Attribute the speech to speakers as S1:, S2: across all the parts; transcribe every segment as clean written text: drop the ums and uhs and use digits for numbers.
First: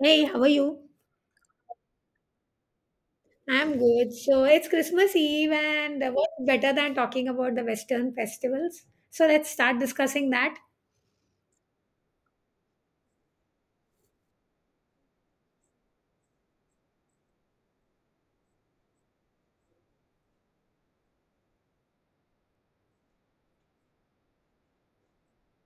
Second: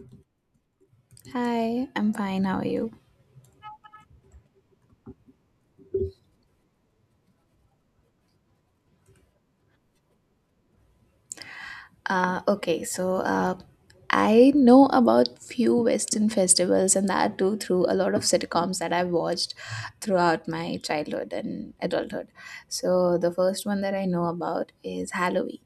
S1: Hey, how are you?
S2: Hi, I'm fine. How are you?
S1: I'm good. So it's Christmas Eve, and what's better than talking about the Western festivals? So let's start discussing that.
S2: Okay, so I know about few Western festivals and that too through a lot of sitcoms that I've watched throughout my childhood and adulthood. So the first one that I know about is Halloween.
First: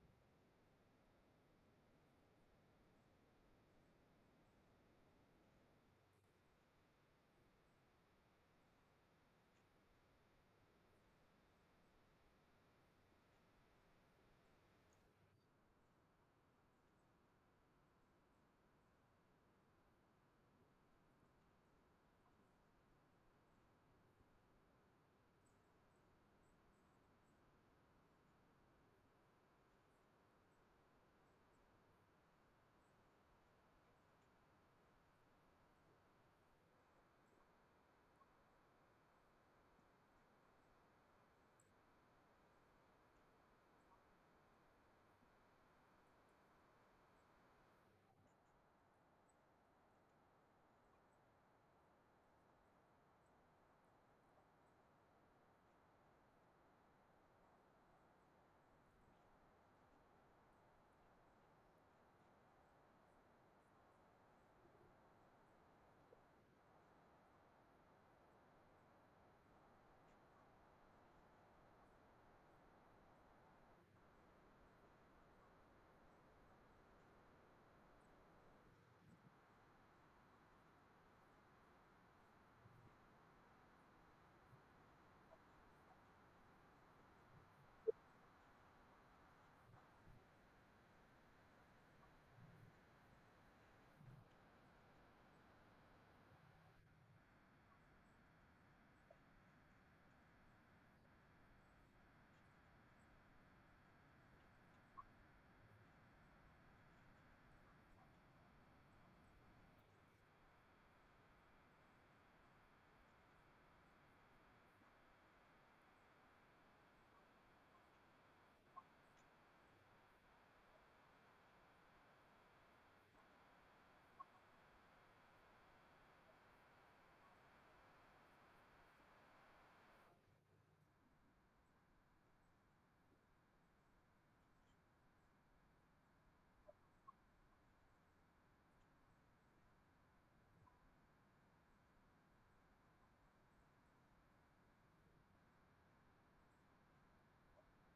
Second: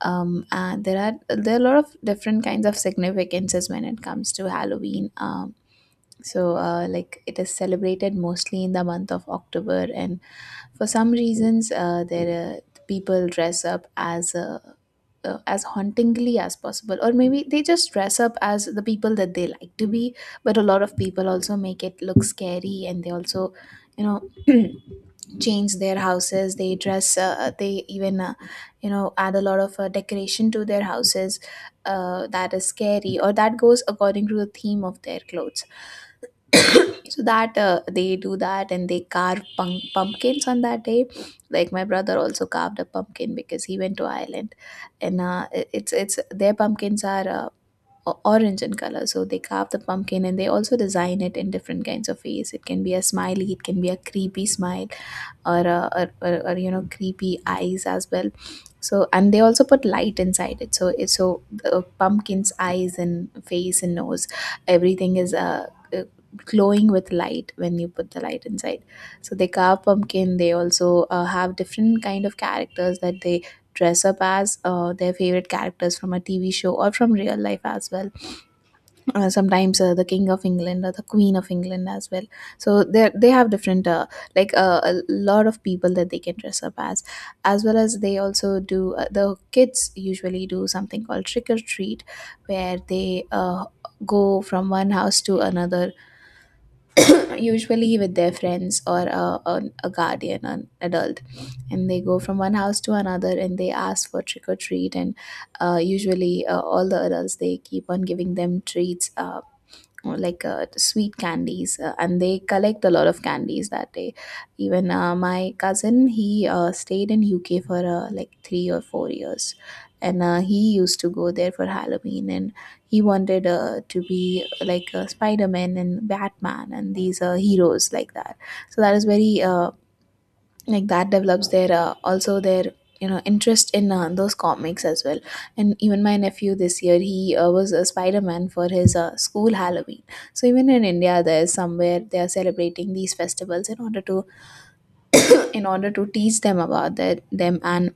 S2: There are a lot of different kinds of significances when it comes to Halloween. Like it is celebrated mostly in the month of October, and for some reasons, there people dress up as hauntingly as possible, or maybe they just dress up as the people that they like to be, but a lot of people also make it look scary, and they also you know change their houses. They dress, they even, add a lot of decoration to their houses, that is scary, or that goes according to the theme of their clothes. So that, they do that, and they carve pumpkins on that day. Like, my brother also carved a pumpkin because he went to Ireland, and it- it's their pumpkins are, orange in color. So they carve the pumpkin, and they also design it in different kinds of ways. It can be a smiley, it can be a creepy smile, or creepy eyes as well. So and they also put light inside it, so the pumpkin's eyes and face and nose, everything is uh, glowing with light when you put the light inside. So they carve pumpkin, they also have different kind of characters that they dress up as, their favorite characters from a TV show or from real life as well. Sometimes, the King of England or the Queen of England as well. So they have different, a lot of people that they can dress up as well as they also do, the kids usually do something called trick or treat, where they go from one house to another, usually with their friends or a guardian, an adult. And they go from one house to another, and they ask for trick or treat. And usually, all the adults, they keep on giving them treats, or like sweet candies, and they collect a lot of candies that day. Even, my cousin, he stayed in UK for, like 3 or 4 years, and he used to go there for Halloween, and he wanted to be, like Spider-Man and Batman and these heroes like that. So that is very, like, that develops their, also their, interest in those comics as well. And even my nephew this year, he was a Spider-Man for his school Halloween. So even in India, there's somewhere they are celebrating these festivals in order to teach them about their, them, and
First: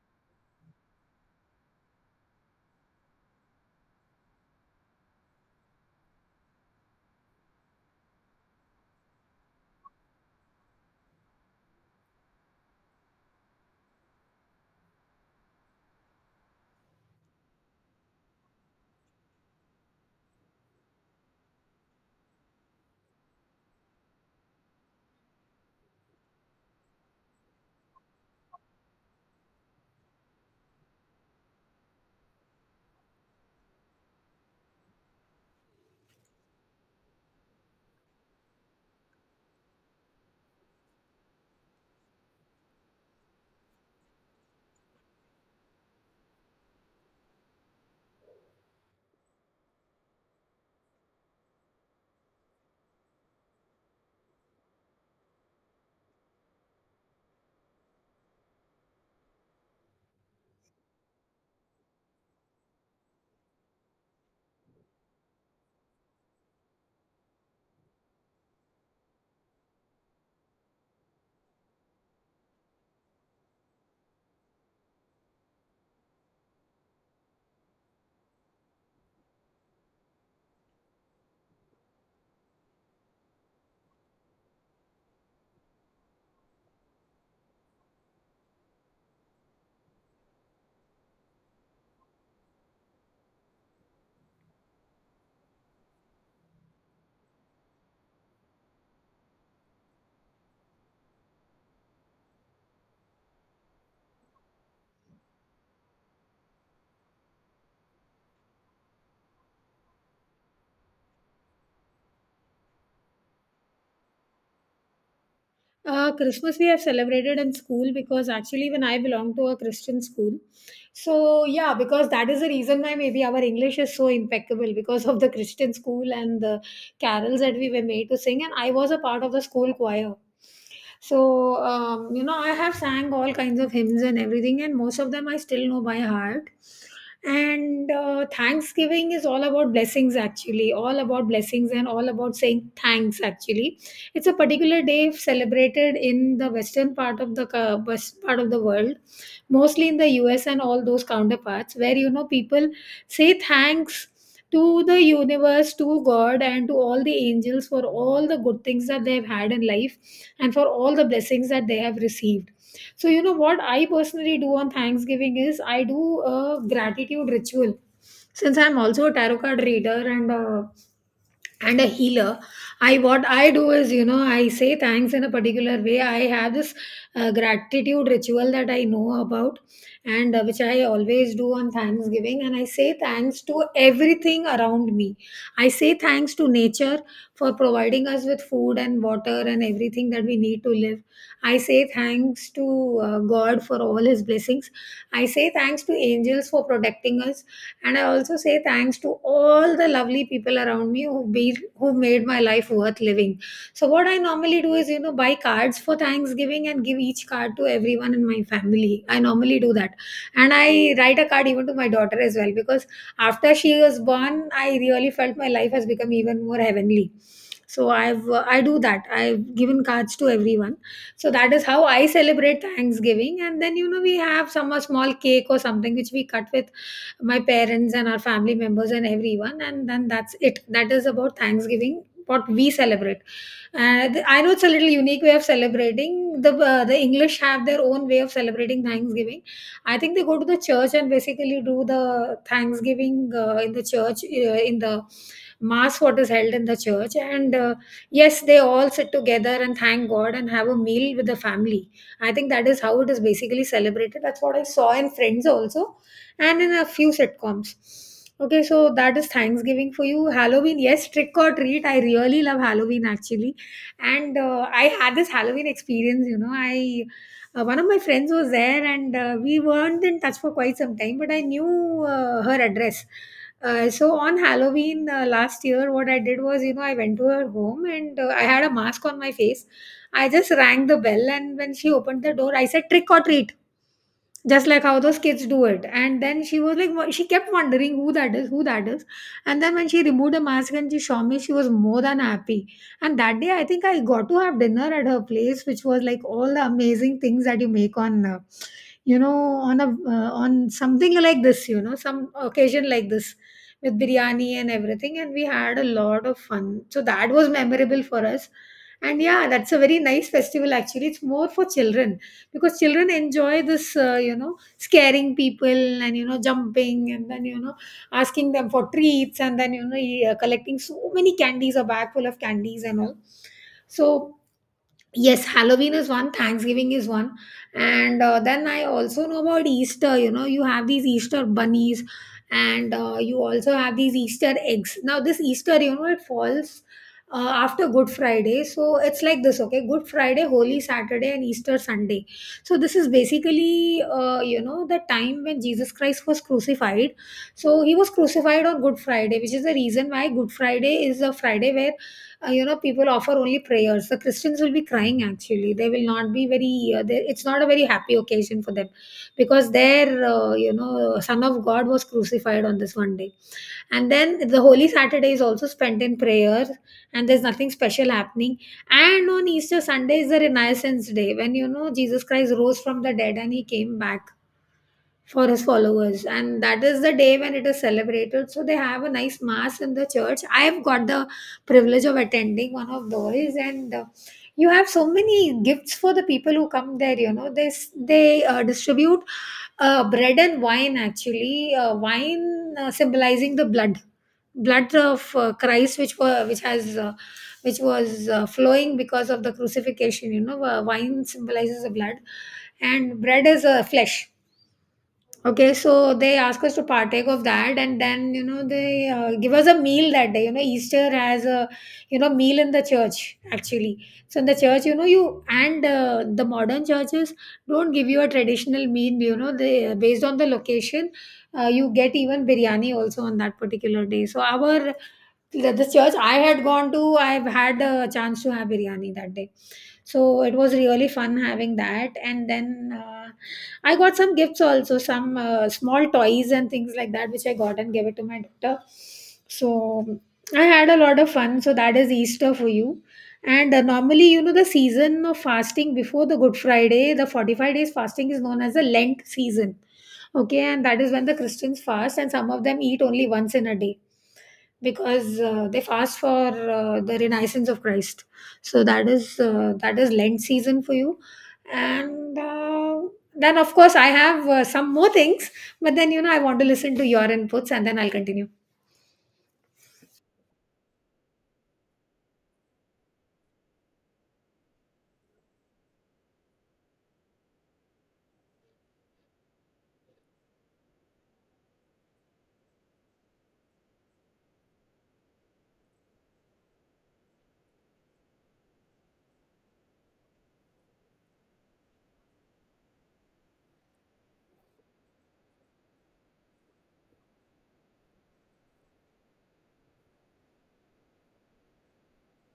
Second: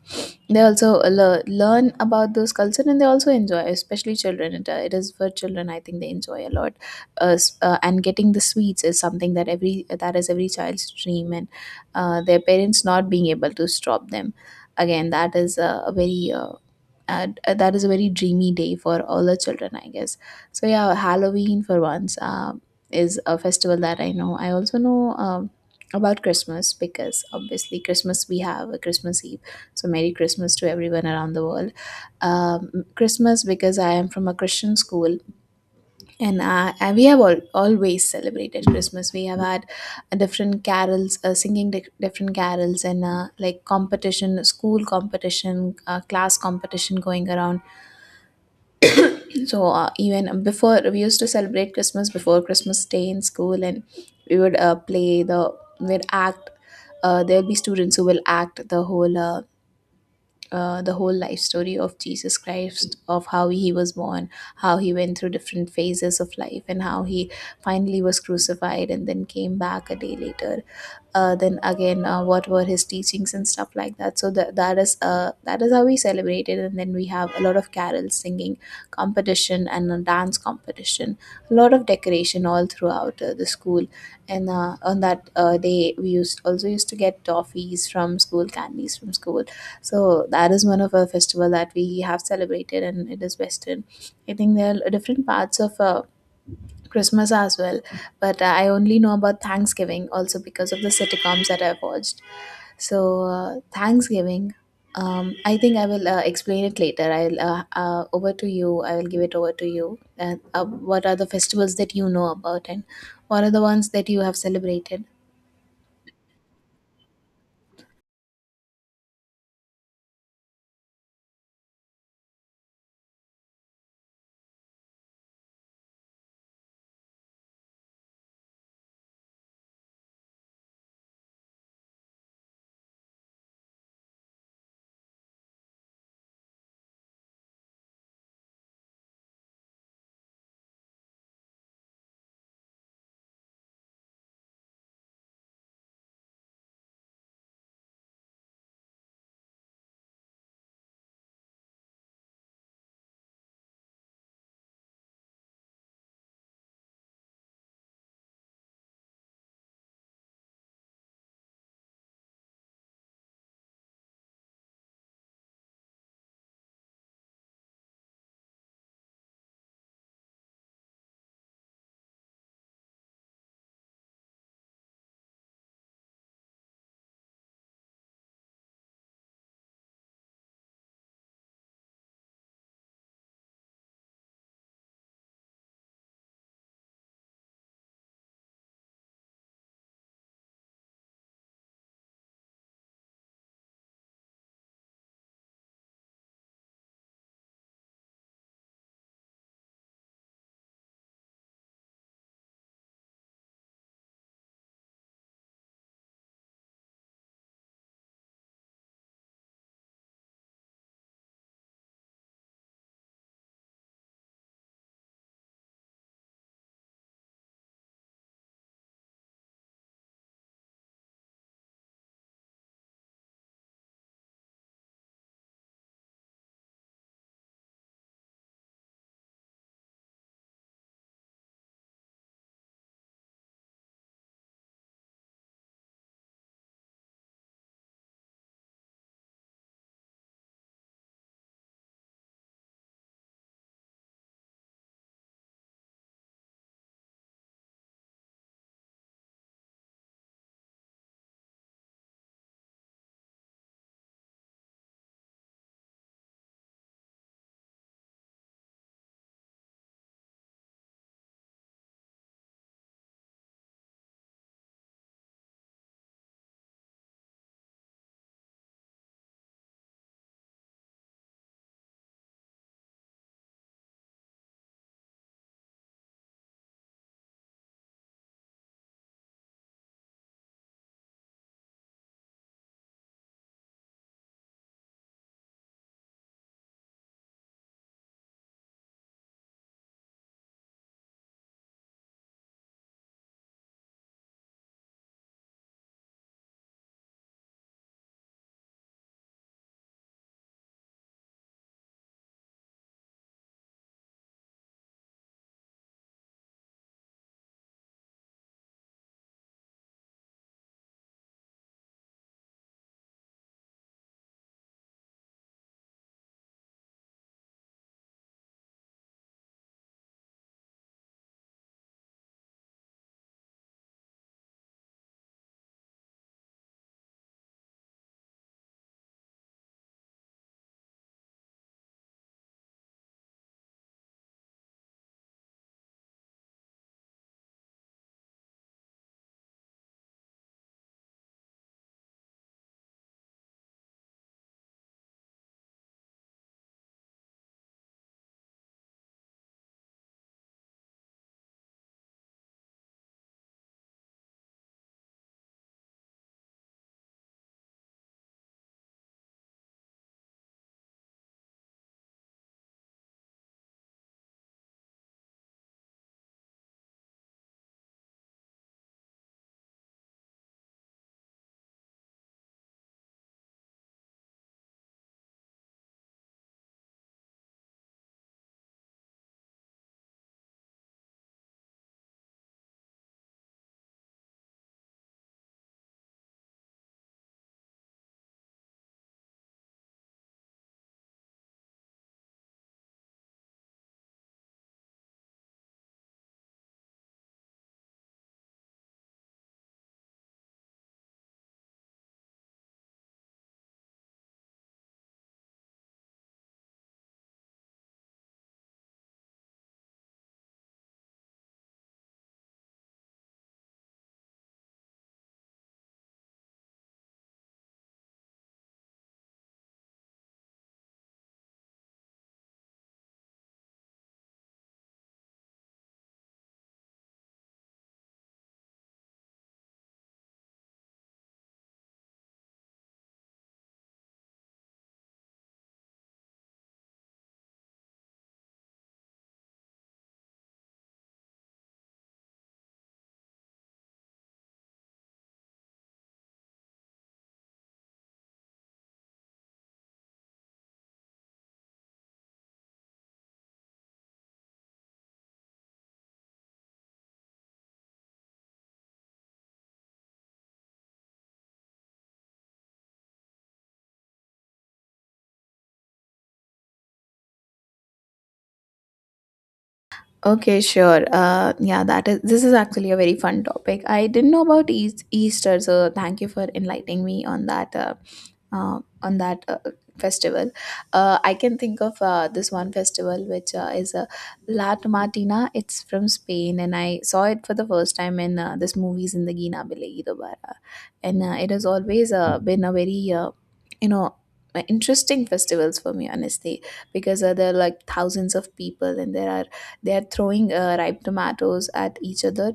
S2: they also learn about those culture, and they also enjoy, especially children. It is for children, I think they enjoy a lot. And getting the sweets is something that is every child's dream, and their parents not being able to stop them, again that is a very, and that is a very dreamy day for all the children, I guess. So yeah, Halloween for once, is a festival that I know. I also know, about Christmas, because obviously Christmas, we have a Christmas Eve, so Merry Christmas to everyone around the world. Christmas, because I am from a Christian school, and we have always celebrated Christmas. We have had, different carols, singing different carols, and like competition, school competition, class competition going around. So even before, we used to celebrate Christmas before Christmas Day in school, and we would uh, play the we'd act. There'll be students who will act the whole life story of Jesus Christ, of how he was born, how he went through different phases of life, and how he finally was crucified and then came back a day later. Then again, what were his teachings and stuff like that. So that is how we celebrated, and then we have a lot of carol singing competition and a dance competition, a lot of decoration all throughout the school. And on that day, we used also used to get toffees from school, candies from school. So that is one of our festival that we have celebrated, and it is Western. I think there are different parts of Christmas as well, but I only know about Thanksgiving also, because of the sitcoms that I've watched. So Thanksgiving, I think I will explain it later. I'll over to you. I will give it over to you. And what are the festivals that you know about, and what are the ones that you have celebrated?
S1: Christmas we have celebrated in school because actually, when I belong to a Christian school, so yeah, because that is the reason why maybe our English is so impeccable because of the Christian school and the carols that we were made to sing. And I was a part of the school choir, so you know, I have sang all kinds of hymns and everything, and most of them I still know by heart. And Thanksgiving is all about blessings, actually, all about blessings and all about saying thanks, actually. It's a particular day celebrated in the western part of the west part of the world, mostly in the US and all those counterparts, where you know people say thanks to the universe, to God, and to all the angels for all the good things that they've had in life and for all the blessings that they have received. So, you know what I personally do on Thanksgiving is I do a gratitude ritual. Since I'm also a tarot card reader and a healer, I, what I do is, you know, I say thanks in a particular way. I have this gratitude ritual that I know about, and which I always do on Thanksgiving, and I say thanks to everything around me. I say thanks to nature for providing us with food and water and everything that we need to live. I say thanks to God for all his blessings. I say thanks to angels for protecting us, and I also say thanks to all the lovely people around me who be who made my life worth living. So what I normally do is, you know, buy cards for Thanksgiving and give each card to everyone in my family. I normally do that. And I write a card even to my daughter as well because after she was born, I really felt my life has become even more heavenly. So I've I do that. I've given cards to everyone. So that is how I celebrate Thanksgiving. And then you know we have some a small cake or something which we cut with my parents and our family members and everyone, and then that's it. That is about Thanksgiving what we celebrate, and I know it's a little unique way of celebrating. The the English have their own way of celebrating Thanksgiving. I think they go to the church and basically do the Thanksgiving in the church, in the mass what is held in the church, and yes, they all sit together and thank God and have a meal with the family. I think that is how it is basically celebrated. That's what I saw in Friends also and in a few sitcoms. Okay, so that is Thanksgiving for you. Halloween, yes, trick or treat. I really love Halloween actually, and I had this Halloween experience. You know, I, one of my friends was there, and we weren't in touch for quite some time, but I knew her address. So on Halloween last year, what I did was, you know, I went to her home, and I had a mask on my face. I just rang the bell, and when she opened the door, I said, "Trick or treat," just like how those kids do it. And then she was like, she kept wondering who that is, who that is. And then when she removed the mask and she saw me, she was more than happy. And that day I think I got to have dinner at her place, which was like all the amazing things that you make on, you know, on a, on something like this, you know, some occasion like this, with biryani and everything, and we had a lot of fun, so that was memorable for us. And yeah, that's a very nice festival actually. It's more for children because children enjoy this, you know, scaring people and, you know, jumping and then, you know, asking them for treats, and then, you know, collecting so many candies, a bag full of candies and all. So yes, Halloween is one, Thanksgiving is one, and then I also know about Easter. You know, you have these Easter bunnies, and you also have these Easter eggs. Now, this Easter, you know, it falls after Good Friday, so it's like this. Okay, Good Friday, Holy Saturday, and Easter Sunday. So this is basically, you know, the time when Jesus Christ was crucified. So he was crucified on Good Friday, which is the reason why Good Friday is a Friday where, you know, people offer only prayers. The Christians will be crying actually. They will not be very, it's not a very happy occasion for them because their, you know, Son of God was crucified on this one day. And then the Holy Saturday is also spent in prayer, and there's nothing special happening. And on Easter Sunday is the Renaissance Day when, you know, Jesus Christ rose from the dead and he came back for his followers, and that is the day when it is celebrated. So they have a nice mass in the church. I have got the privilege of attending one of those, and you have so many gifts for the people who come there. You know, they distribute bread and wine. Actually, wine symbolizing the blood, blood of Christ, which were which has which was flowing because of the crucifixion. You know, wine symbolizes the blood, and bread is flesh. Okay, so they ask us to partake of that, and then you know they give us a meal that day. You know, Easter has a, you know, meal in the church actually. So in the church, you know, you and the modern churches don't give you a traditional meal. You know, they, based on the location, you get even biryani also on that particular day. So our, the church I had gone to, I've had a chance to have biryani that day, so it was really fun having that. And then I got some gifts also, some small toys and things like that, which I got and gave it to my daughter. So I had a lot of fun. So that is Easter for you. And normally, you know, the season of fasting before the Good Friday, the 45 days fasting, is known as the Lent season. Okay, and that is when the Christians fast, and some of them eat only once in a day because they fast for the renaissance of Christ. So that is, that is Lent season for you, and then of course I have some more things, but then you know I want to listen to your inputs, and then I'll continue.
S2: Okay, sure. Yeah, that is. This is actually a very fun topic. I didn't know about Easter, so thank you for enlightening me on that. On that festival. I can think of this one festival which is a Lat Martina. It's from Spain, and I saw it for the first time in this movies, in the Gina Bilegi Dobara, and it has always been a very, you know interesting festivals for me, honestly, because there are like thousands of people, and there are they are throwing ripe tomatoes at each other.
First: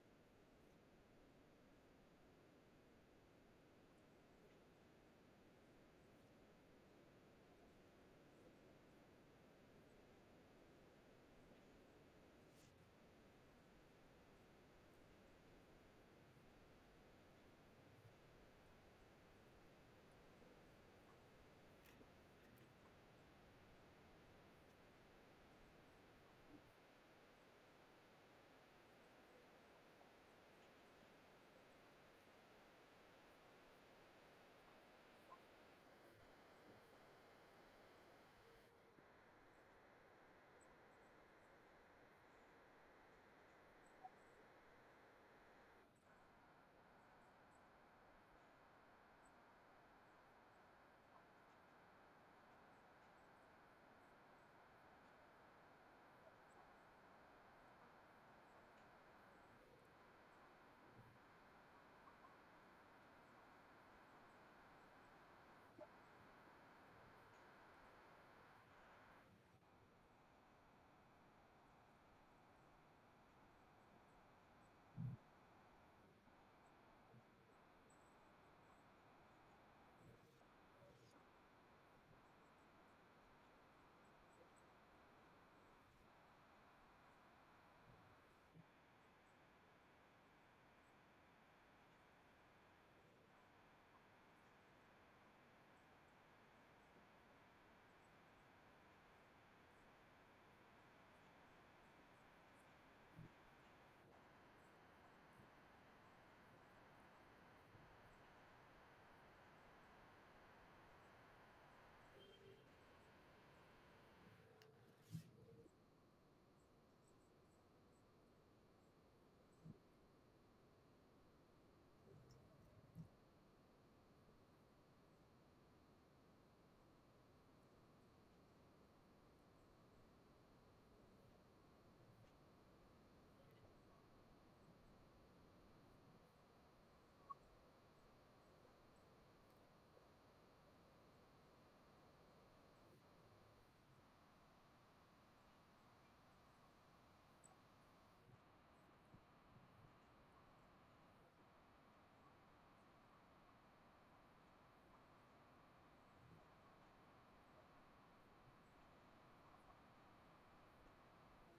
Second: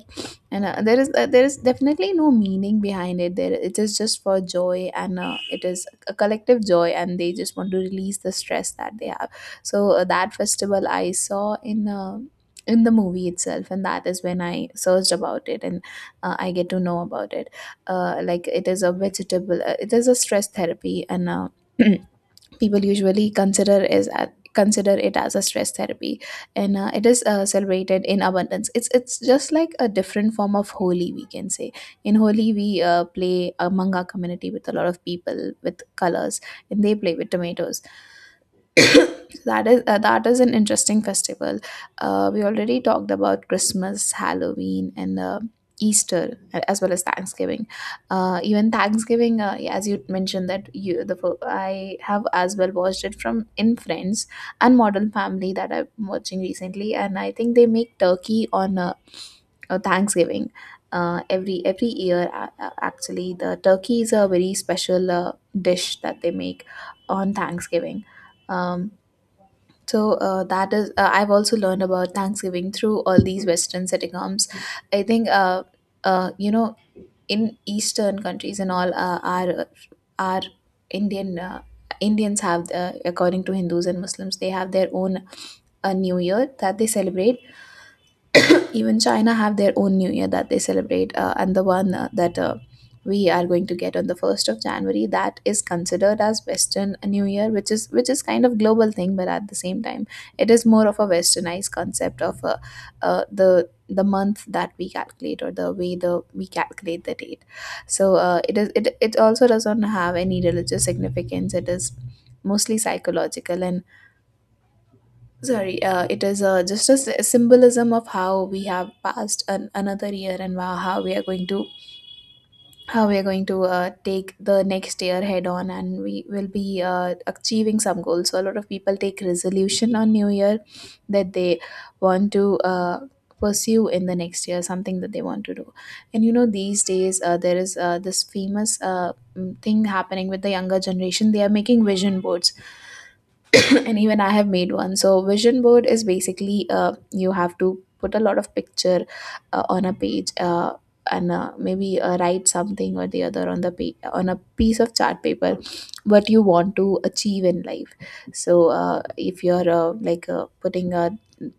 S2: And there is definitely no meaning behind it, there it is just for joy, and it is a collective joy, and they just want to release the stress that they have. So that festival I saw in, the movie itself, and that is when I searched about it, and I get to know about it. Like, it is a vegetable, it is a stress therapy, and people usually consider it as a stress therapy, and it is celebrated in abundance. It's just like a different form of Holi, we can say. In Holi, we play among our community with a lot of people with colors, and they play with tomatoes. That is an interesting festival. We already talked about Christmas, Halloween, and Easter, as well as Thanksgiving. Even Thanksgiving, yeah, as you mentioned that, I have as well watched it from in Friends and Modern Family that I'm watching recently, and I think they make turkey on, Thanksgiving. Every year, actually, the turkey is a very special dish that they make on Thanksgiving. Um, I've also learned about Thanksgiving through all these Western sitcoms. I think, uh, you know, in Eastern countries and all, our our Indian, Indians have, according to Hindus and Muslims, they have their own New Year that they celebrate. Even China have their own New Year that they celebrate, and the one that we are going to get on the 1st of January, that is considered as Western New Year, which is kind of global thing, but at the same time, it is more of a Westernized concept of the month that we calculate, or the way the we calculate the date. So it is it it also doesn't have any religious significance. It is mostly psychological and — sorry, it is just a symbolism of how we have passed another year, and wow, how we are going to how we are going to take the next year head on, and we will be achieving some goals. So a lot of people take resolution on New Year that they want to pursue in the next year, something that they want to do. And these days there is this famous thing happening with the younger generation. They are making vision boards and even I have made one. So vision board is basically, you have to put a lot of picture on a page, and maybe write something or the other on on a piece of chart paper, what you want to achieve in life. So if you're, putting a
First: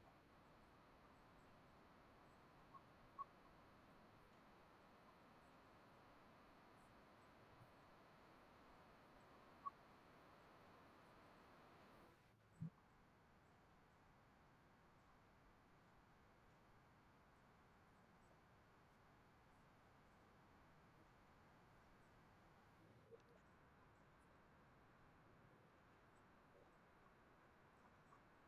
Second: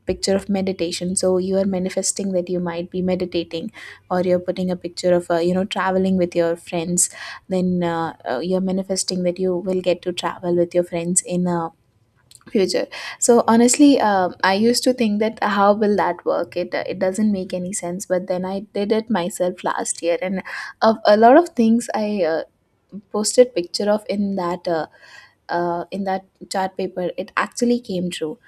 S2: picture of meditation, so you are manifesting that you might be meditating. Or you're putting a picture of, traveling with your friends, then you're manifesting that you will get to travel with your friends in a future. So honestly, I used to think that, how will that work? It doesn't make any sense. But then I did it myself last year, and of a lot of things I uh, posted picture of in that, in that chart paper, it actually came true.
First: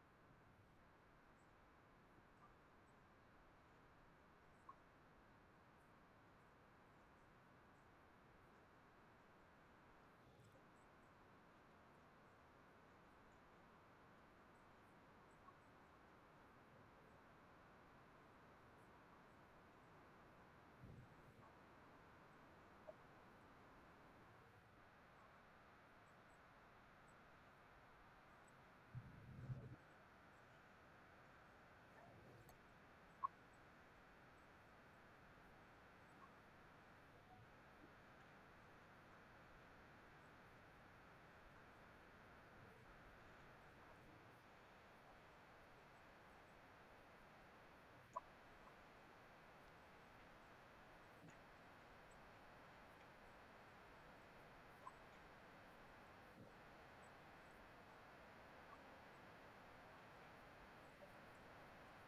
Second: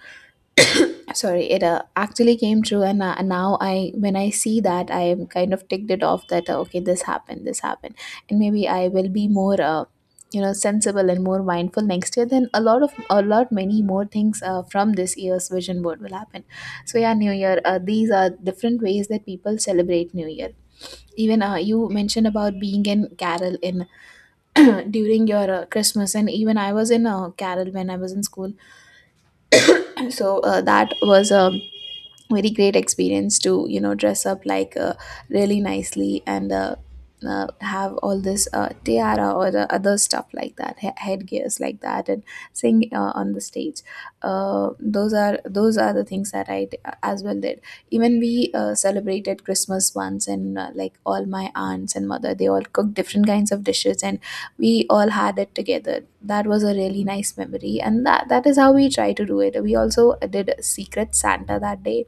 S2: Sorry, it actually came true. And now I when I see that, I am kind of ticked it off that, okay, this happened, this happened. And maybe I will be more, you know, sensible and more mindful next year. Then a lot of, a lot many more things from this year's vision board will happen. So yeah, new year, these are different ways that people celebrate new year. Even, you mentioned about being in carol in during your Christmas, and even I was in, carol when I was in school. So that was a very great experience, to you know dress up like, really nicely and, have all this, tiara or the other stuff like that, headgears like that, and sing on the stage. Those are, those are the things that I as well did. Even we celebrated Christmas once, and like all my aunts and mother, they all cooked different kinds of dishes, and we all had it together. That was a really nice memory, and that is how we try to do it. We also did a secret Santa that day.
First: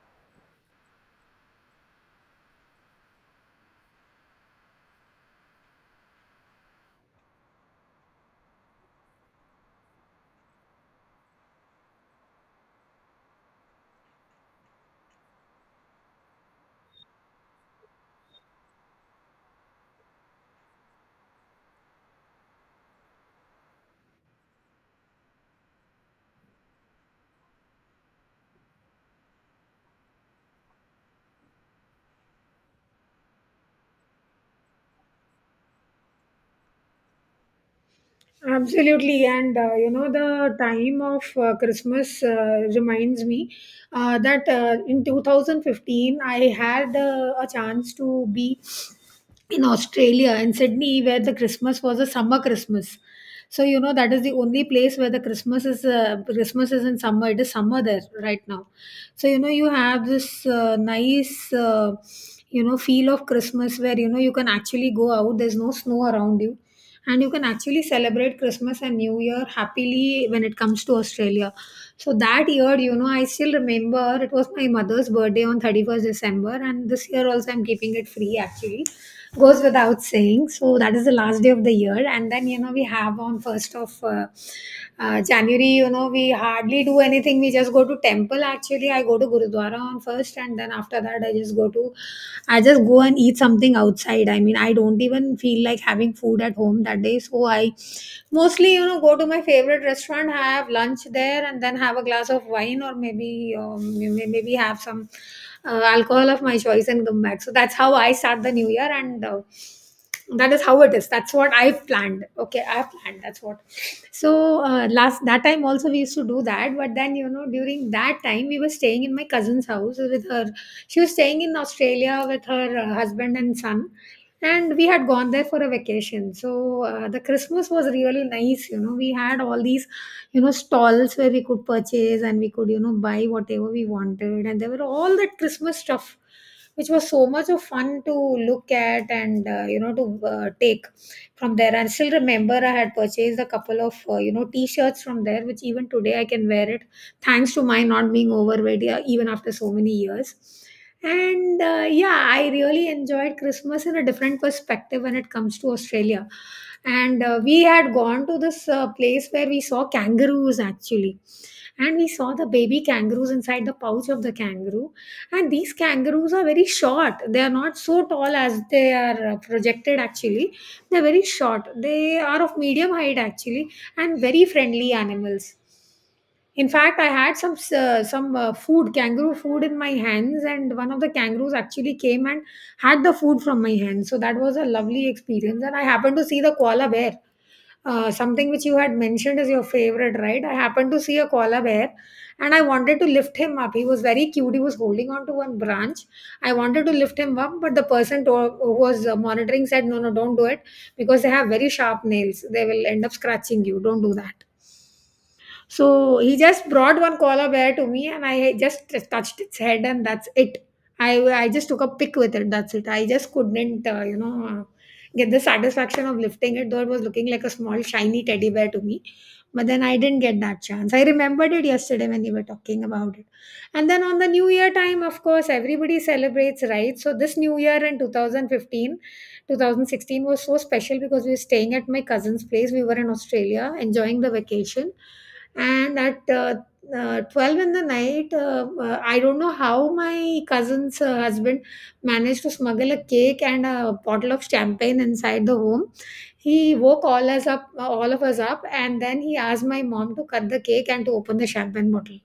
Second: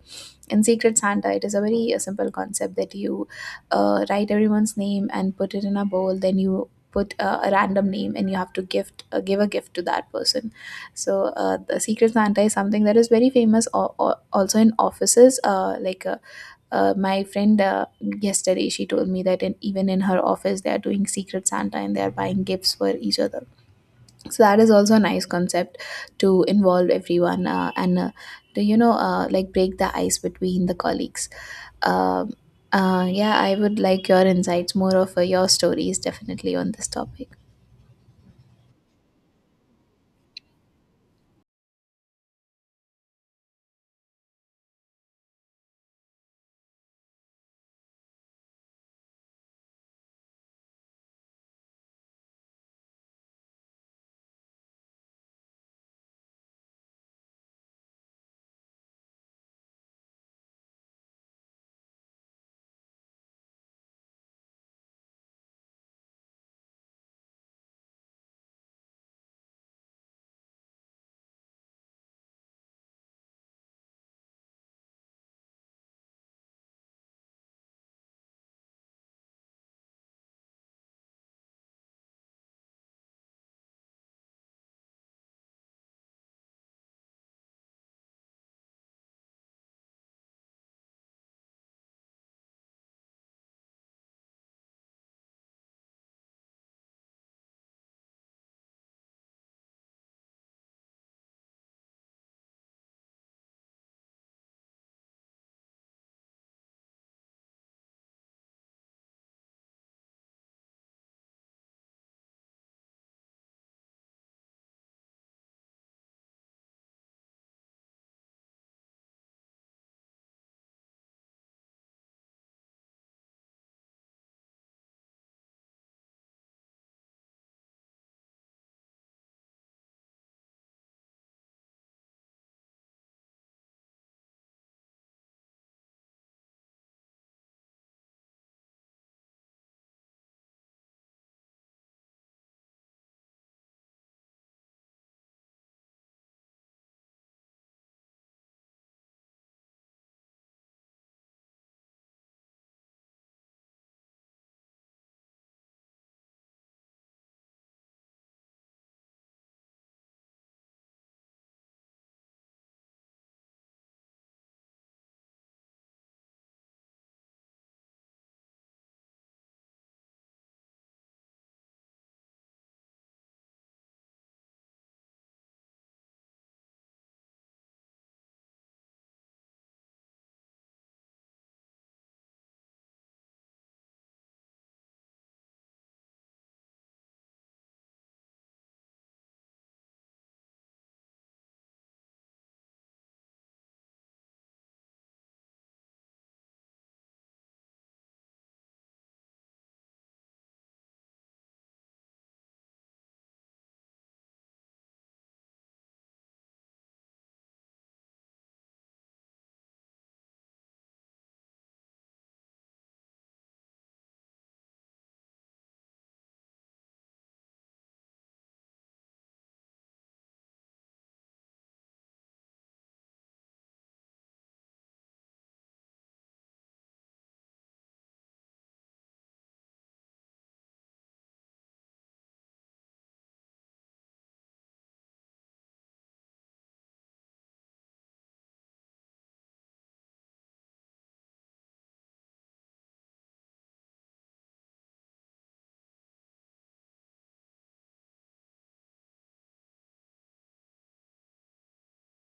S2: In Secret Santa, it is a very simple concept that you write everyone's name and put it in a bowl. Then you put a random name, and you have to gift give a gift to that person. So the Secret Santa is something that is very famous or also in offices. My friend, yesterday, she told me that even in her office, they are doing Secret Santa and they are buying gifts for each other. So that is also a nice concept to involve everyone, and to you know, like break the ice between the colleagues. Um yeah, I would like your insights, more of your stories, definitely, on this topic.
S1: Absolutely, and you know, the time of Christmas reminds me that in 2015 I had a chance to be in Australia, in Sydney, where the Christmas was a summer Christmas. So you know that is the only place where the Christmas is, Christmas is in summer. It is summer there right now. So you know you have this nice, you know, feel of Christmas where, you know, you can actually go out. There's no snow around you, and you can actually celebrate Christmas and New Year happily when it comes to Australia. So that year, you know, I still remember it was my mother's birthday on 31st December, and this year also I'm keeping it free actually, goes without saying. So that is the last day of the year, and then you know we have on first of January. You know we hardly do anything. We just go to temple. Actually, I go to Gurudwara on first, and then after that I just go to, I just go and eat something outside. I mean, I don't even feel like having food at home that day. So I mostly, you know, go to my favorite restaurant, have lunch there, and then have a glass of wine, or maybe maybe have some alcohol of my choice and come back. So that's how I start the new year. And that is how it is. That's what I've planned. Okay, I planned. That's what. So last that time also we used to do that, but then you know during that time we were staying in my cousin's house with her. She was staying in Australia with her husband and son, and we had gone there for a vacation. So the Christmas was really nice. You know, we had all these, you know, stalls where we could purchase, and we could, you know, buy whatever we wanted, and there were all that Christmas stuff which was so much of fun to look at and to take from there. And still remember, I had purchased a couple of t-shirts from there which even today I can wear it, thanks to my not being overweight, yeah, even after so many years. And yeah, I really enjoyed Christmas in a different perspective when it comes to Australia. And we had gone to this place where we saw kangaroos actually. And we saw the baby kangaroos inside the pouch of the kangaroo. And these kangaroos are very short. They are not so tall as they are projected actually. They're very short. They are of medium height actually, and very friendly animals. In fact, I had some some food, kangaroo food in my hands, and one of the kangaroos actually came and had the food from my hand. So that was a lovely experience. And I happened to see the koala bear, something which you had mentioned is your favorite, right? I happened to see a koala bear, and I wanted to lift him up. He was very cute. He was holding on to one branch. I wanted to lift him up, but the who was monitoring said, "No, no, don't do it because they have very sharp nails. They will end up scratching you. Don't do that." So he just brought one koala bear to me, and I just touched its head, and that's it. I I just took a pic with it. That's it. I just couldn't, get the satisfaction of lifting it, though it was looking like a small shiny teddy bear to me. But then I didn't get that chance. I remembered it yesterday when you were talking about it. And then on the New Year time, of course, everybody celebrates, right? So this New Year in 2015, 2016 was so special because we were staying at my cousin's place. We were in Australia enjoying the vacation, and at 12 in the night, I don't know how my cousin's husband managed to smuggle a cake and a bottle of champagne inside the home. He woke all of us up, and then he asked my mom to cut the cake and to open the champagne bottle.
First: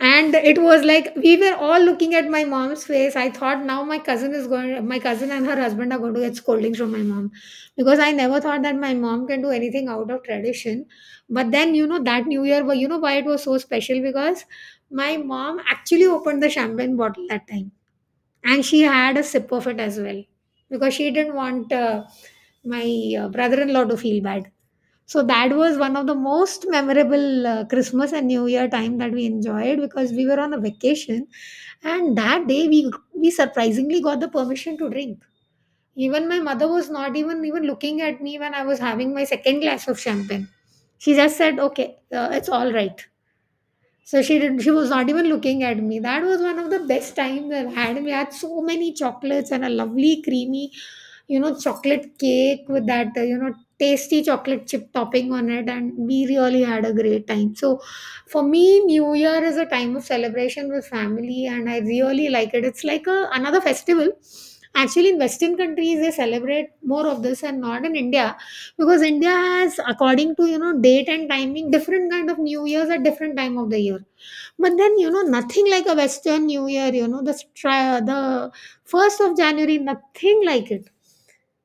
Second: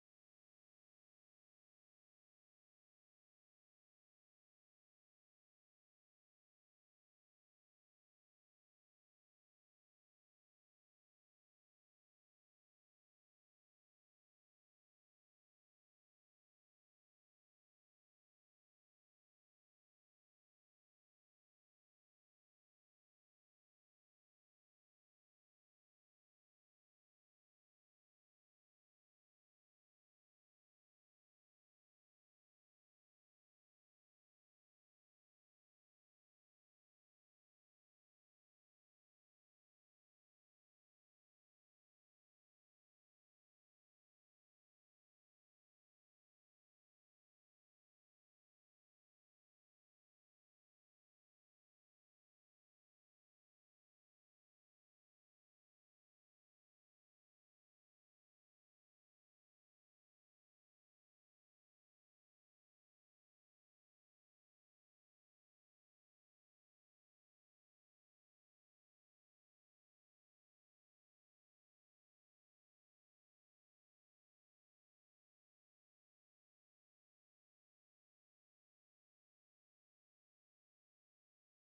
S1: And it was like we were all looking at my mom's face. I thought, now my cousin and her husband are going to get scoldings from my mom, because I never thought that my mom can do anything out of tradition. But then, you know, that new year but you know why it was so special? Because my mom actually opened the champagne bottle that time, and she had a sip of it as well, because she didn't want my brother-in-law to feel bad. So that was one of the most memorable Christmas and New Year time that we enjoyed, because we were on a vacation. And that day, we surprisingly got the permission to drink. Even my mother was not even looking at me when I was having my second glass of champagne. She just said, "Okay, it's all right." So she was not even looking at me. That was one of the best times I've had. We had so many chocolates and a lovely creamy, you know, chocolate cake with that, tasty chocolate chip topping on it, and we really had a great time. So for me, New Year is a time of celebration with family, and I really like it. It's like a, another festival. Actually, in Western countries, they celebrate more of this, and not in India, because India has, according to, you know, date and timing, different kind of New Year's at different time of the year. But then, you know, nothing like a Western New Year, you know, the 1st of January, nothing like it.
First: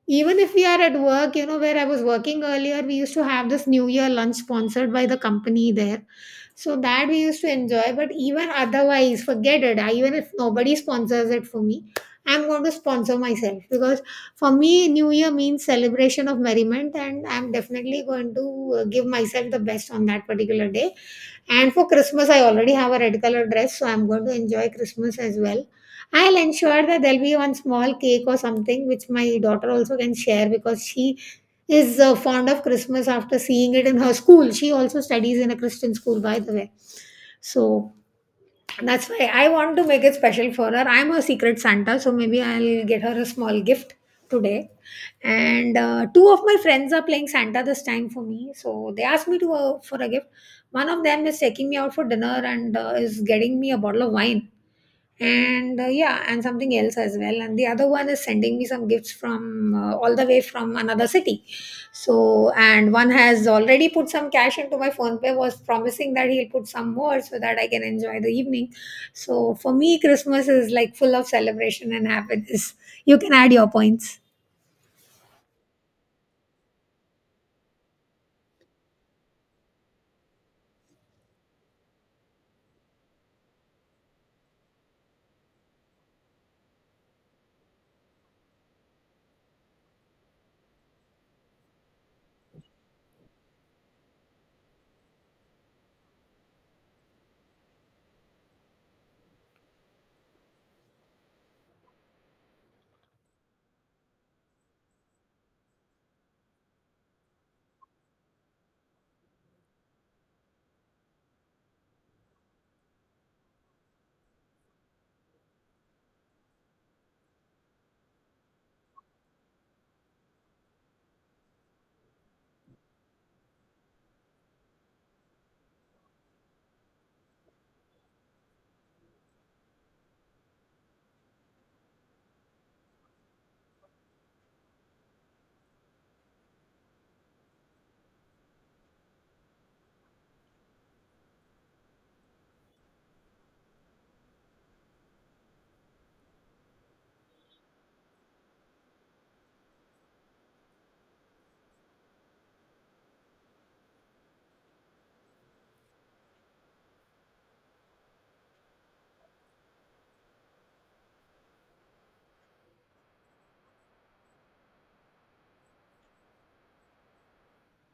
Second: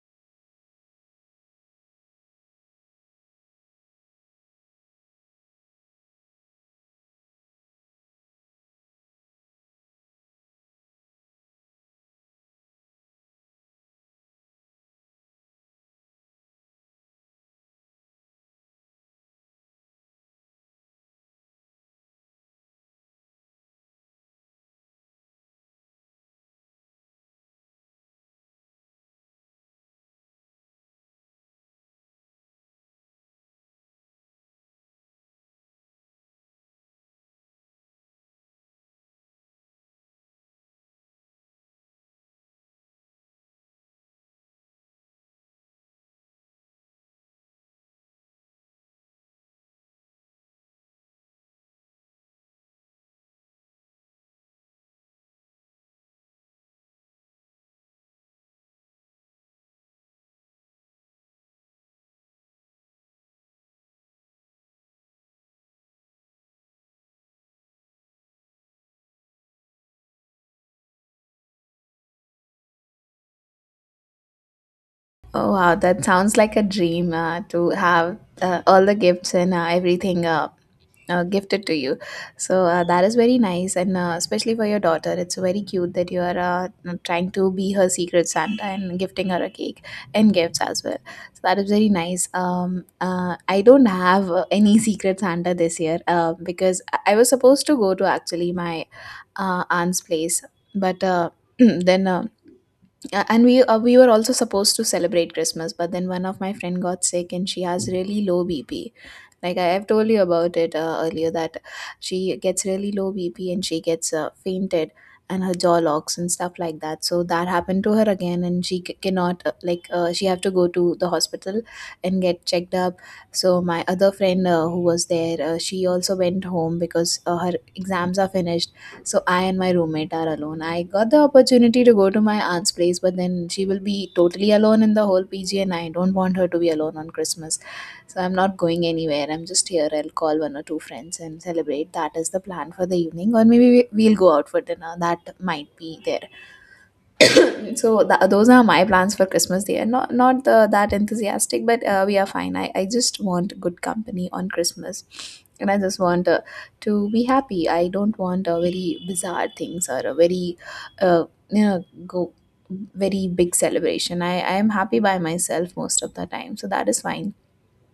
S1: Even if we are at work, you know, where I was working earlier, we used to have this New Year lunch sponsored by the company there, so that we used to enjoy. But even otherwise, forget it. I, even if nobody sponsors it for me, I'm going to sponsor myself, because for me, New Year means celebration of merriment, and I'm definitely going to give myself the best on that particular day. And for Christmas, I already have a red color dress, so I'm going to enjoy Christmas as well. I'll ensure that there'll be one small cake or something which my daughter also can share, because she is fond of Christmas after seeing it in her school. She also studies in a Christian school, by the way. So that's why I want to make it special for her. I'm a secret Santa, so maybe I'll get her a small gift today. And two of my friends are playing Santa this time for me, so they asked me to for a gift. One of them is taking me out for dinner, and is getting me a bottle of wine, and yeah, and something else as well. And the other one is sending me some gifts from all the way from another city. So, and one has already put some cash into my phone pay, was promising that he'll put some more so that I can enjoy the evening. So for me, Christmas is like full of celebration and happiness. You can add your points.
S2: Oh wow, that sounds like a dream, to have all the gifts and, everything gifted to you. So that is very nice, and especially for your daughter, it's very cute that you are trying to be her secret Santa and gifting her a cake and gifts as well. So that is very nice. I don't have any secret Santa this year because I was supposed to go to actually my aunt's place, but then. And we were also supposed to celebrate Christmas, but then one of my friend got sick and she has really low BP. Like I have told you about it earlier, that she gets really low BP, and she gets fainted, and her jaw locks and stuff like that. So that happened to her again, and cannot, she have to go to the hospital and get checked up. So my other friend, who was there, she also went home because her exams are finished. So I and my roommate are alone. I got the opportunity to go to my aunt's place, but then she will be totally alone in the whole PG, and I don't want her to be alone on Christmas. So I'm not going anywhere. I'm just here. I'll call one or two friends and celebrate. That is the plan for the evening. Or maybe we'll go out for dinner. That might be there. So tha those are my plans for Christmas. They are not that enthusiastic, but we are fine. I just want good company on Christmas. And I just want, to be happy. I don't want very bizarre things, or a very, uh, go very big celebration. I am happy by myself most of the time, so that is fine.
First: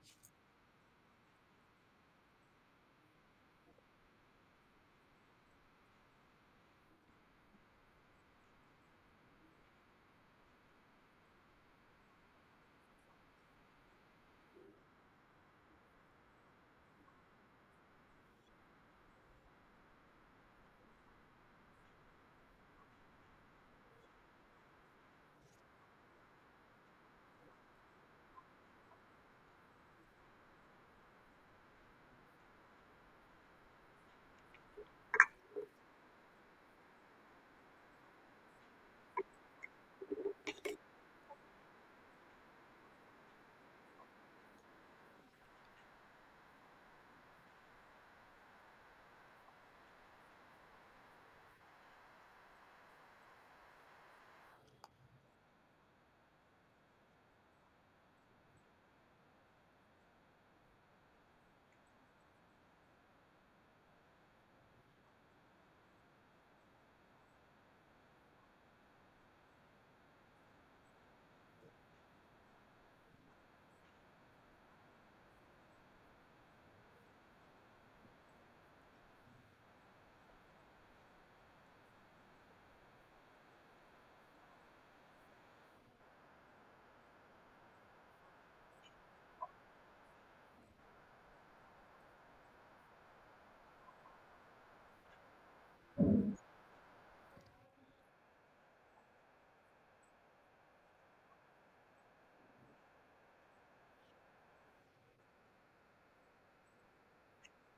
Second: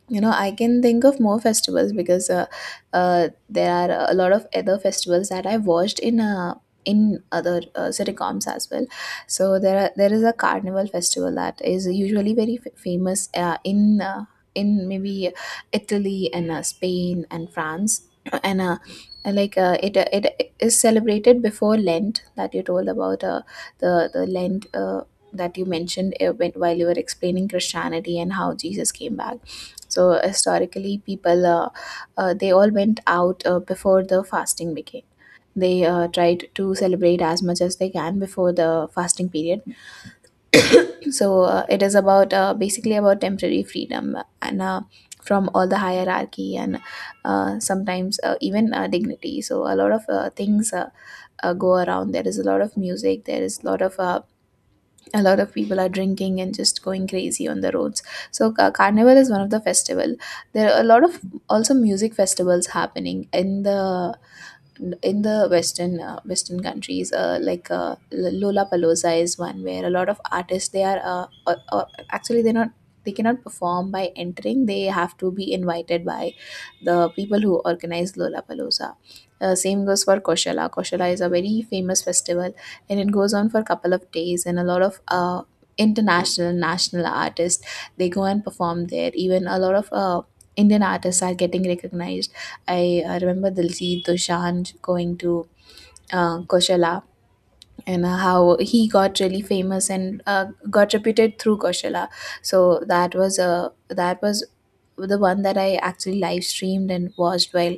S2: You know, I can think of more festivals because, there are a lot of other festivals that I've watched in, in other sitcoms as well. So there is a carnival festival that is usually very famous in, in maybe Italy and, Spain and France, and, and like, it is celebrated before lent that you told about, the lent that you mentioned, while you were explaining Christianity and how Jesus came back. So historically, people, they all went out before the fasting began. They tried to celebrate as much as they can before the fasting period. So it is about, basically about temporary freedom, and, from all the hierarchy, and sometimes even dignity. So a lot of things, go around. There is a lot of music. There is a lot of, a lot of people are drinking and just going crazy on the roads. So carnival is one of the festival. There are a lot of also music festivals happening in the, in the western countries, like Lollapalooza is one where a lot of artists, they are, actually, they cannot perform by entering. They have to be invited by the people who organize Lollapalooza. Same goes for Koshala. Koshala is a very famous festival, and it goes on for a couple of days, and a lot of, international national artists, they go and perform there. Even a lot of Indian artists are getting recognized. I remember Diljit Dosanjh going to Koshala, and how he got really famous and, got reputed through Koshala. So that was a that was the one that I actually live streamed and watched while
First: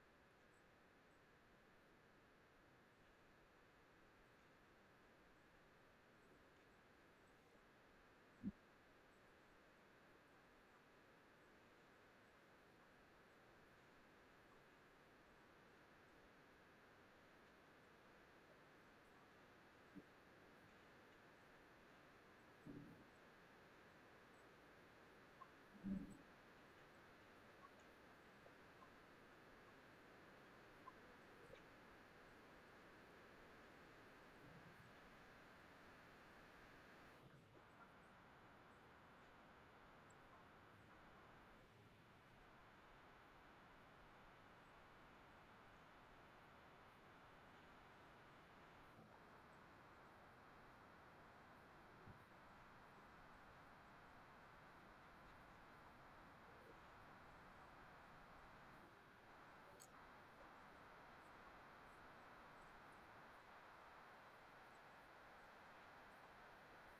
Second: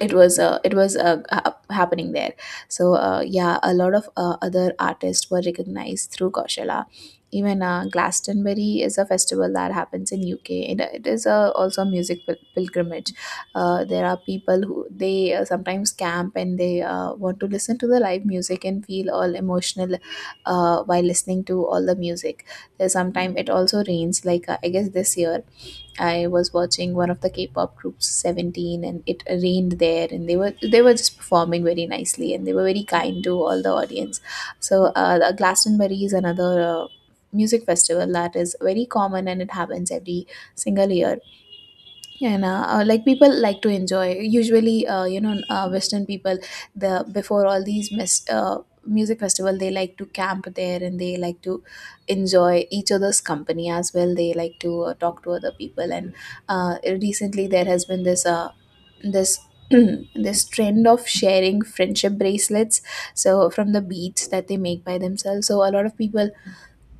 S2: it was, happening there. So yeah, a lot of other artists were recognized through Coachella. Even, Glastonbury is a festival that happens in UK, and it is, also a music pilgrimage. There are people who, they sometimes camp, and they want to listen to the live music and feel all emotional while listening to all the music. There's sometime it also rains, like, I guess this year, I was watching one of the K-pop groups, Seventeen, and it rained there, and they were just performing very nicely, and they were very kind to all the audience. So the Glastonbury is another music festival that is very common, and it happens every single year. Yeah, and, like, people like to enjoy. Usually, Western people, the before all these music festival, they like to camp there, and they like to enjoy each other's company as well. They like to talk to other people. And recently, there has been this, this this trend of sharing friendship bracelets. So, from the beads that they make by themselves, so a lot of people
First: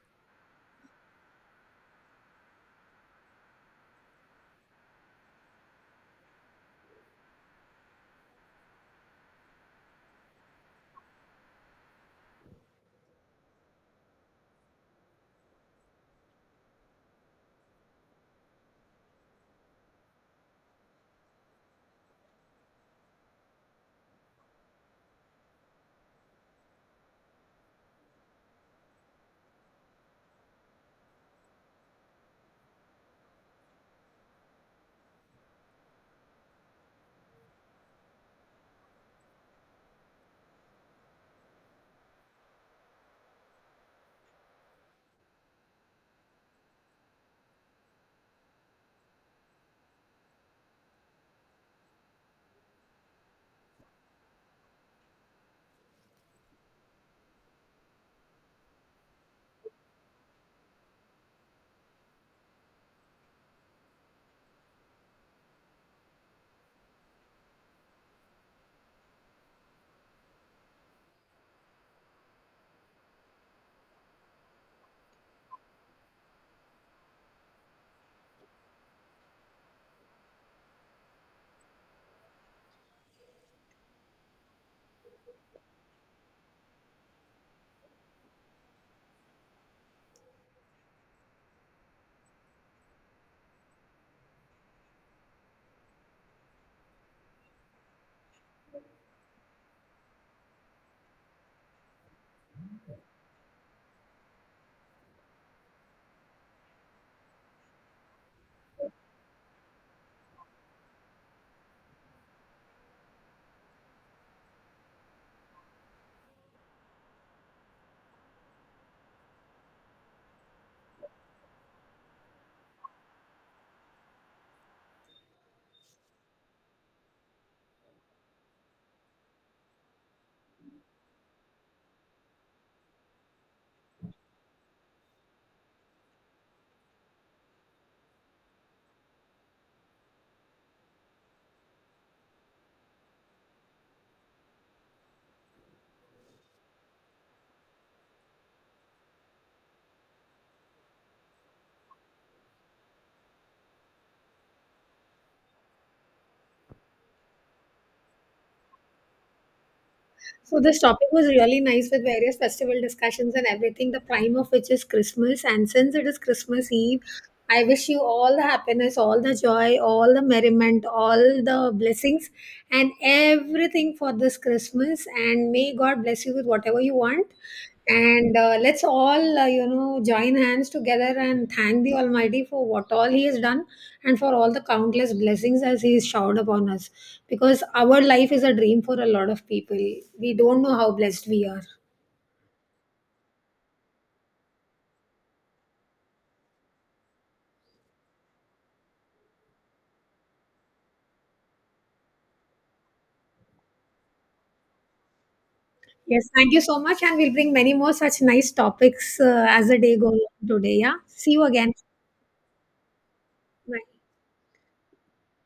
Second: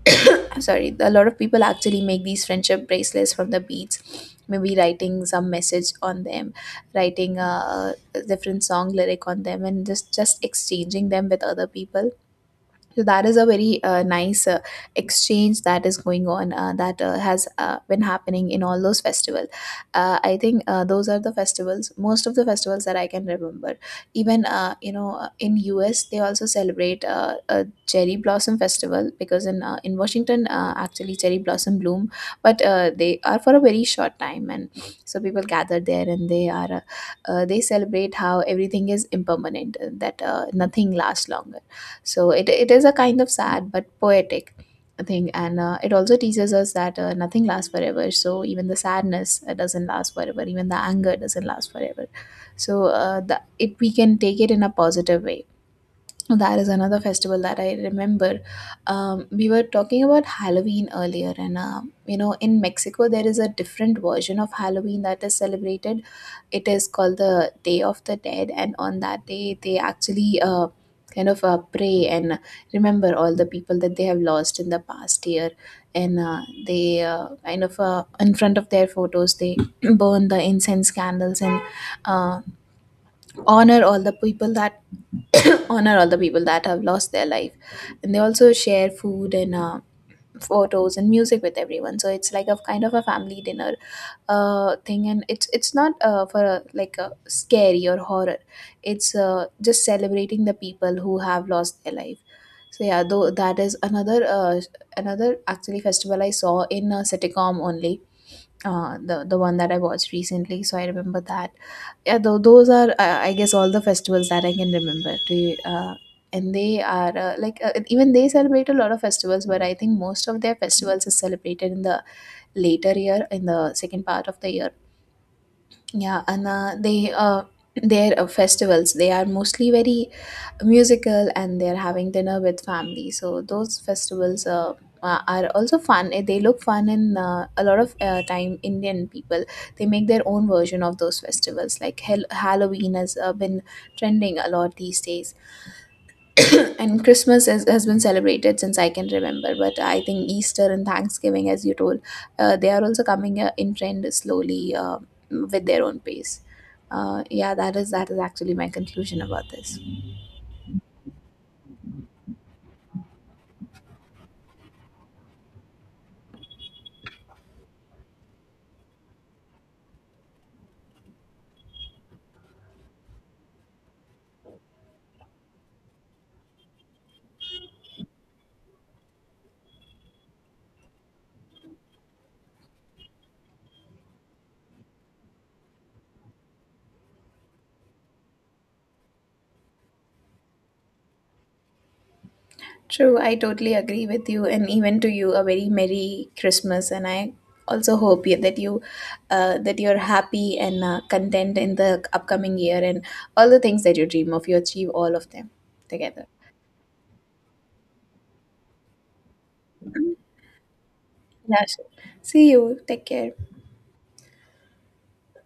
S2: sorry, a lot of people actually make these friendship bracelets from the beads, maybe writing some message on them, writing a different song lyric on them, and just exchanging them with other people. So that is a very nice exchange that is going on, that has been happening in all those festivals. I think those are the festivals, most of the festivals that I can remember. Even, you know, in US, they also celebrate a cherry blossom festival, because in, in Washington, actually cherry blossom bloom, but they are for a very short time, and so people gather there, and they are, they celebrate how everything is impermanent, that nothing lasts long. So it is a kind of sad but poetic thing. And it also teaches us that nothing lasts forever. So even the sadness doesn't last forever. Even the anger doesn't last forever. So we can take it in a positive way. No, that is another festival that I remember. We were talking about Halloween earlier, and, you know, in Mexico, there is a different version of Halloween that is celebrated. It is called the Day of the Dead, and on that day, they actually kind of pray and remember all the people that they have lost in the past year, and they kind of, in front of their photos, they burn the incense candles and, uh, honor all the people that honor all the people that have lost their life. And they also share food and, photos and music with everyone. So it's like a kind of a family dinner thing, and it's not for a, like a scary or horror, it's, just celebrating the people who have lost their life. So yeah, though that is another, actually festival I saw in a sitcom only. The one that I watched recently, so I remember that. Yeah, those are, I guess all the festivals that I can remember to. uh, and they are, even they celebrate a lot of festivals, but I think most of their festivals is celebrated in the later year, in the second part of the year. Yeah, and, they, their festivals, they are mostly very musical, and they're having dinner with family. So those festivals are also fun. Eh, they look fun. In a lot of time, Indian people, they make their own version of those festivals, like Halloween has been trending a lot these days. And has been celebrated since I can remember, but I think Easter and Thanksgiving, as you told, they are also coming in trend slowly, with their own pace. Yeah, that is, that is actually my conclusion about this.
S1: So this topic was really nice, with various festival discussions and everything, the prime of which is Christmas. And since it is Christmas Eve, I wish you all the happiness, all the joy, all the merriment, all the blessings, and everything for this Christmas. And may God bless you with whatever you want. And let's all join hands together and thank the almighty for what all he has done, and for all the countless blessings as he has showered upon us, because our life is a dream for a lot of people. We don't know how blessed we are.
S2: True, I totally agree with you, and even to you, a very merry Christmas. And I also hope that you, that you're happy and content in the upcoming year, and all the things that you dream of, you achieve all of them together.
S1: Yes, thank you so much, and we'll bring many more such nice topics as the day goes on today. Yeah, see you
S2: Yeah,
S1: again.
S2: sure. See you. Take care.
S1: Bye.